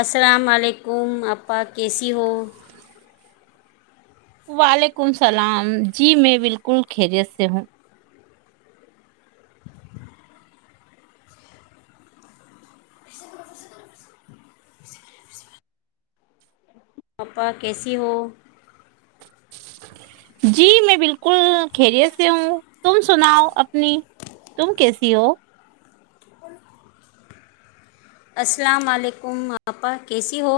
السلام علیکم آا کیسی ہو وعلیکم السلام جی میں بالکل خیریت سے ہوں پپا کیسی ہو جی میں بالکل خیریت سے ہوں تم سناؤ اپنی تم کیسی ہو السلام علیکم آپا کیسی ہو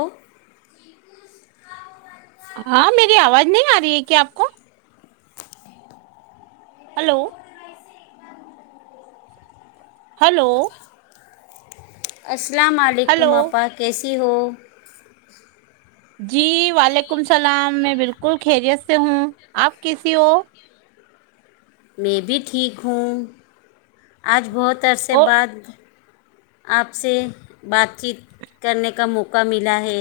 ہاں میری آواز نہیں آ رہی ہے کیا آپ کو ہلو ہلو اس السلام ہلو علیکم اپا کی تیی ہو جی وعلیکم السلام میں بالکل خیریت سے ہوں آپ کیسی ہو میں بھی ٹھیک ہوں آج بہت اتر سے او بعد آپ سے بات چیت کرنے کا موقع ملا ہے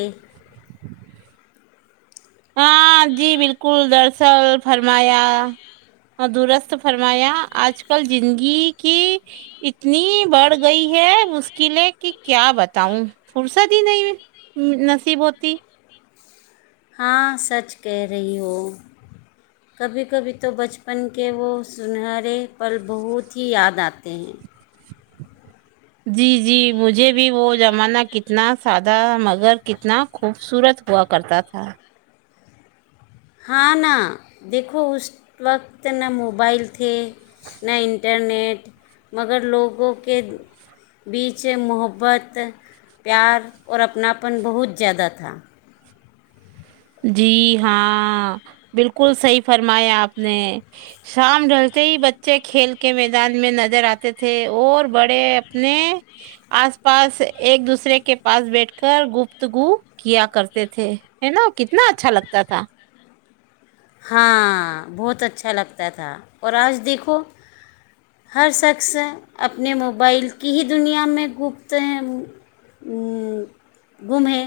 ہاں جی بالکل دراصل فرمایا درست فرمایا آج کل زندگی کی اتنی بڑھ گئی ہے مشکلیں کہ کیا بتاؤں فرصت ہی نہیں نصیب ہوتی ہاں سچ کہہ رہی ہو کبھی کبھی تو بچپن کے وہ سنہرے پل بہت ہی یاد آتے ہیں جی جی مجھے بھی وہ زمانہ کتنا سادہ مگر کتنا خوبصورت ہوا کرتا تھا ہاں نہا دیکھو اس وقت ن موبائل تھ نہ انٹرنیٹ مگر لوگوں کے بیچ محبت پیار اور اپناپن بہت زیادہ تھا جی ہاں بالکل صحیح فرمایا آپ نے شام ڈلتے ہی بچے کھیل کے میدان میں نظر آتے تھے اور بڑے اپنے آس پاس ایک دوسرے کے پاس بیٹھ کر گفتگو کیا کرتے تھے ہے نا کتنا اچھا لگتا تھا ہاں بہت اچھا لگتا تھا اور آج دیکھو ہر شخص اپنے موبائل کی ہی دنیا میں گپت گم ہے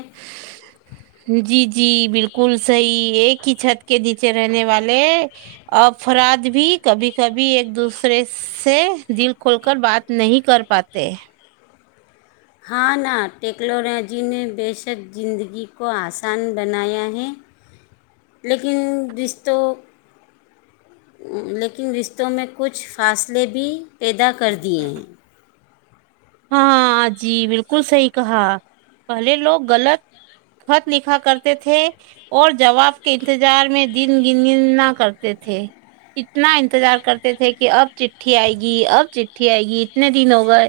[inaudible] جی جی بالکل صحیح ایک ہی چھت کے نیچے رہنے والے افراد بھی کبھی کبھی ایک دوسرے سے دل کھول کر بات نہیں کر پاتے ہاں نہا ٹیکنالوجی نے بے شک زندگی کو آسان بنایا ہے لیکن رشتوں لیکن رشتوں میں کچھ فاصلے بھی پیدا کر دیے ہیں ہاں جی بالکل صحیح کہا پہلے لوگ غلط خط لکھا کرتے تھے اور جواب کے انتظار میں دن گن گن نہ کرتے تھے اتنا انتظار کرتے تھے کہ اب چٹھی آئے گی اب چٹھی آئے گی اتنے دن ہو گئے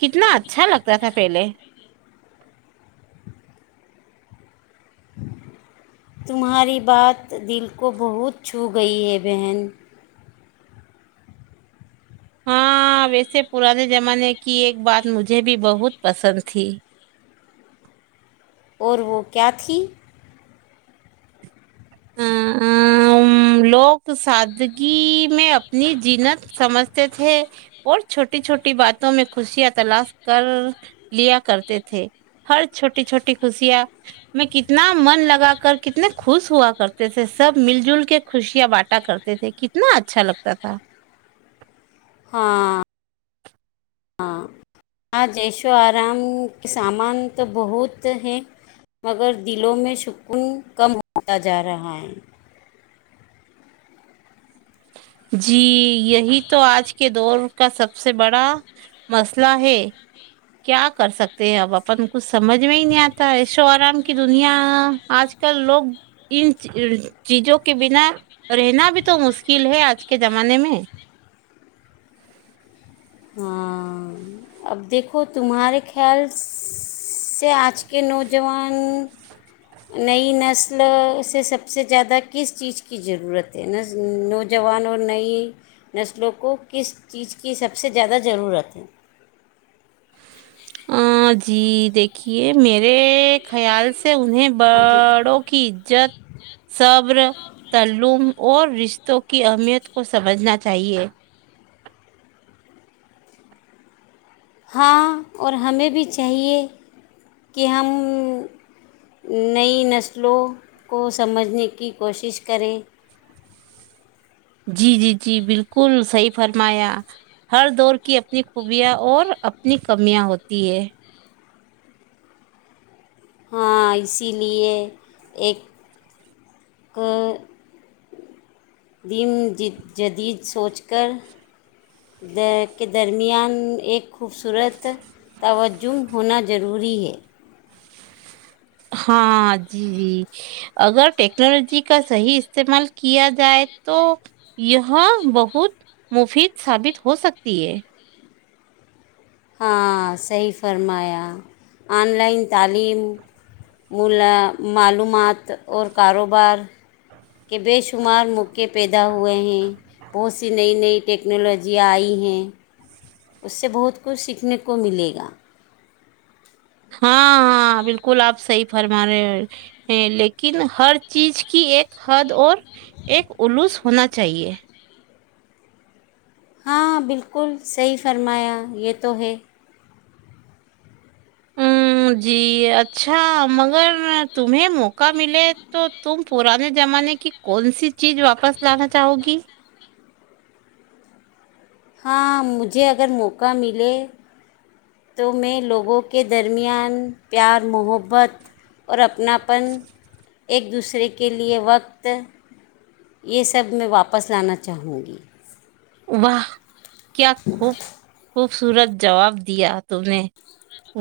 کتنا اچھا لگتا تھا پہلے تمہاری بات دل کو بہت چھو گئی ہے بہن ہاں ویسے پرانے زمانے کی ایک بات مجھے بھی بہت پسند تھی اور وہ کیا تھی لوگ سادگی میں اپنی جینت سمجھتے تھے اور چھوٹی چھوٹی باتوں میں خوشیاں تلاش کر لیا کرتے تھے ہر چھوٹی چھوٹی خوشیاں میں کتنا من لگا کر کتنے خوش ہوا کرتے تھے سب مل جل کے خوشیاں باٹا کرتے تھے کتنا اچھا لگتا تھا ہاں ہاں ہاں جیش و آرام کے سامان تو بہت ہیں مگر دلوں میں سکون کم ہوتا جا رہا ہے جی یہی تو آج کے دور کا سب سے بڑا مسئلہ ہے کیا کر سکتے ہیں اپ اپن کچھ سمج میں ہی نہیں آتا ای شو آرام کی دنیا آج کل لوگ ان چیزوں کے بنا رہنا بھی تو مشکل کل ہے آج کے زمانے میں ہاں اب دیکھو تمہارے خیال سے آج کے نو جوان نئی نسل سے سب سے زیادہ کس چیز کی ضرورت ہے نوجوان اور نئی نسلوں کو کس چیز کی سب سب سے زیادہ ضرورت ہے ہاں جی دیکھیے میرے خیال سے انہیں ہاں جی بڑوں کی عزت صبر تلوم اور رشتوں کی اہمیت کو سمجھنا چاہیے ہاں اور ہمیں بھی چاہیے کہ ہم نئی نسلوں کو سمجھنے کی کوشش کریں جی جی جی بالکل صحیح فرمایا ہر دور کی اپنی خوبیاں اور اپنی کمیاں ہوتی ہے ہاں اسی لیے ایک دم جدید سوچ کر کے درمیان ایک خوبصورت توجم ہونا ضروری ہے ہاں جی جی اگر ٹیکنالوجی کا صحیح استعمال کیا جائے تو یہ بہت مفید ثابت ہو سکتی ہے ہاں صحیح فرمایا آن لائن تعلیم ملا معلومات اور کاروبار کے بے شمار موقعے پیدا ہوئے ہیں بہت سی نئی نئی ٹیکنالوجیاں آئی ہیں اس سے بہت کچھ سیکھنے کو ملے گا ہاں ہاں بالکل آپ صحیح فرما رہے ہیں لیکن ہر چیز کی ایک حد اور ایک الوس ہونا چاہیے ہاں بالکل صحیح فرمایا یہ تو ہے جی اچھا مگر تمہیں موقع ملے تو تم پرانے زمانے کی کون سی چیز واپس لانا چاہو گی ہاں مجھے اگر موقع ملے تو میں لوگوں کے درمیان پیار محبت اور اپناپن ایک دوسرے کے لیے وقت یہ سب میں واپس لانا چاہوں گی واہ کیا خوب خوب [unintelligible] خوبصورت جواب دیا تم نے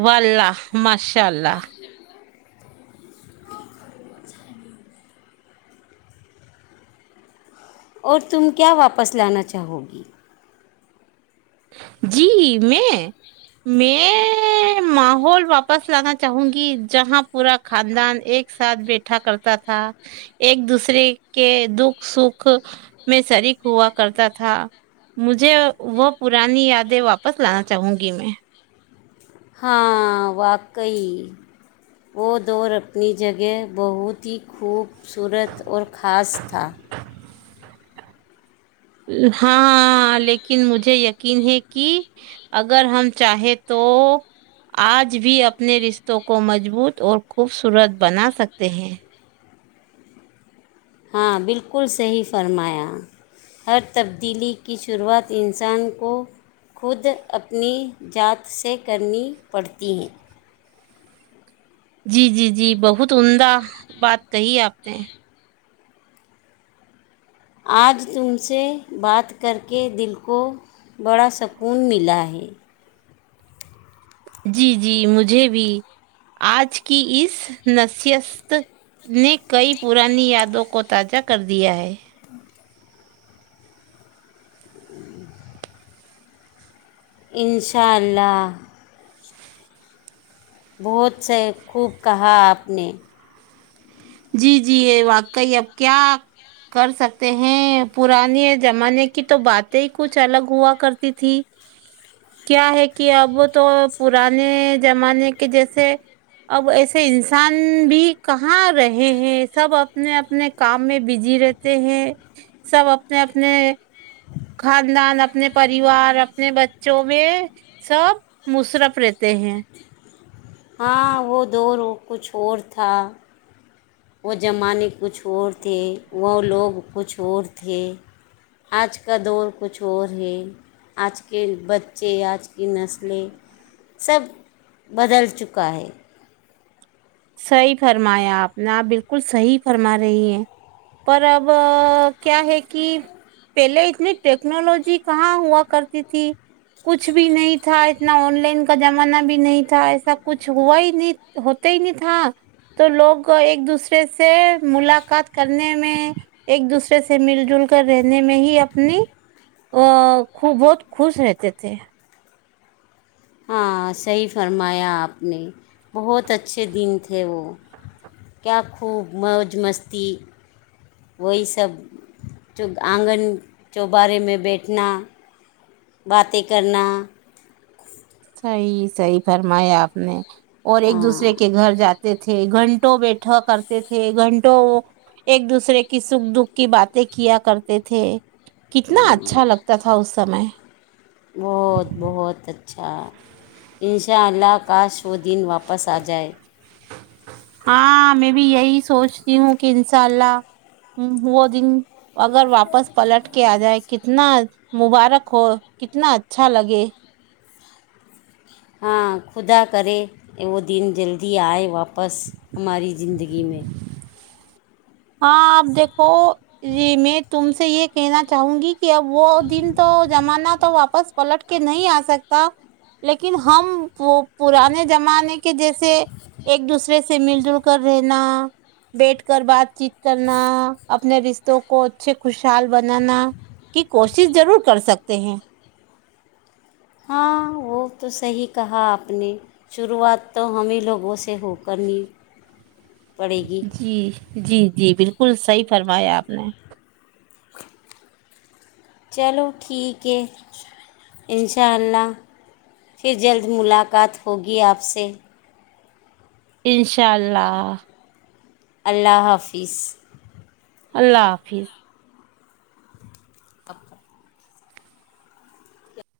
واللہ ماشاء اللہ اور تم کیا واپس لانا چاہو گی جی میں میں ماحول واپس لانا چاہوں گی جہاں پورا خاندان ایک ساتھ بیٹھا کرتا تھا ایک دوسرے کے دکھ سکھ میں شریک ہوا کرتا تھا مجھے وہ پرانی یادیں واپس لانا چاہوں گی میں ہاں واقعی وہ دور اپنی جگہ بہت ہی خوبصورت اور خاص تھا ہاں لیکن مجھے یقین ہے کہ اگر ہم چاہیں تو آج بھی اپنے رشتوں کو مضبوط اور خوبصورت بنا سکتے ہیں ہاں بالکل صحیح فرمایا ہر تبدیلی کی شروعات انسان کو خود اپنی ذات سے کرنی پڑتی ہے جی جی جی بہت عمدہ بات کہی اپ نے آج تم سے بات کر کے دل کو بڑا سکون ملا ہے جی جی مجھے بھی آج کی اس نصیست نے کئی پرانی یادوں کو تازہ کر دیا ہے انشاء اللہ بہت سے خوب کہا آپ نے جی جی یہ واقعی اب کیا کر سکتے ہیں پران زمانے کی تو باتیں ہی کچھ الگ ہوا کرتی تھی کیا ہے کہ اب تو پرانے زمانے کے جیسے اب ایسے انسان بھی کہاں رہتے ہیں سب اپنے اپنے کام میں بزی رہتے ہیں سب اپنے اپنے خاندان اپنے پریوار اپنے بچوں میں سب مصرف رہتے ہیں ہاں وہ دوورو کچھ اور تھا [unintelligible] وہ زمانے کچھ اور تھے وہ لوگ کچھ اور تھے آج کا دور کچھ اور ہے آج کے بچے آج کی نسلیں سب بدل چکا ہے صحی فرمایا آپ نے آپ بالکل صحیح فرما رہی ہیں پر اب کیا ہے کہ پہلے اتنی ٹیکنالوجی کہاں ہوا کرتی تھی کچھ بھی نہیں تھا اتنا آن لائن کا زمانہ بھی نہیں تھا ایسا کچھ ہوا ہی نہیں ہوتا ہی نہیں تھا ہاں تو لوگ ایک دوسرے سے ملاقات کرنے میں ایک دوسرے سے مل جل کر رہنے میں ہی اپنی ا خو بہت خوش رہتے تھے ہاں صحیح فرمایا آپ نے بہت اچھے دن تھے وہ کیا خوب موج مستی وہی سب چ آنگن کے بارے میں بیٹھنا باتیں کرنا صحی صحی فرمایا آپ نے اور ایک ہاں دوسرے کے گھر جاتے تھے گھنٹوں بیٹھا کرتے تھے گھنٹوں ایک دوسرے کی سکھ دکھ کی باتیں کیا کرتے تھے کتنا اچھا لگتا تھا اس سمے بہت بہت اچھا اچھا ان شاء اللہ کاش وہ دن واپس واپس آ جائے ہاں میں بھی یہی سوچتی ہوں کہ انشاء اللہ وہ دن اگر واپس پلٹ کے آ جائے کہ کتنا مبارک ہو کتنا اچھا لگے ہاں خدا کرے وہ دن جلدی آئے واپس ہماری زندگی میں ہاں آپ دیکھو ہو جی میں تم سے سے یہ کہنا چاہوں گی کہ اب وہ دن تو زمانہ تو واپس پلٹ کے نہیں آ سکتا لیکن ہم وہ پرانے زمانے کے جیسے ایک دوسرے سے مل جل کر رہنا بیٹھ کر بات بات چیت کرنا اپنے رشتوں کو اچھے خوشحال بنانا کی کوشش ضرور کر سکتے ہیں ہاں وہ تو صحیح کہا آپ نے شروعات تو ہمیں لوگوں سے ہو کرنی پڑے گی جی جی جی بالکل صحیح فرمایا آپ نے چلو ٹھیک ہے ان شاء اللہ پھر جلد ملاقات ہوگی آپ سے انشاء اللہ اللہ حافظ اللہ حافظ [inaudible]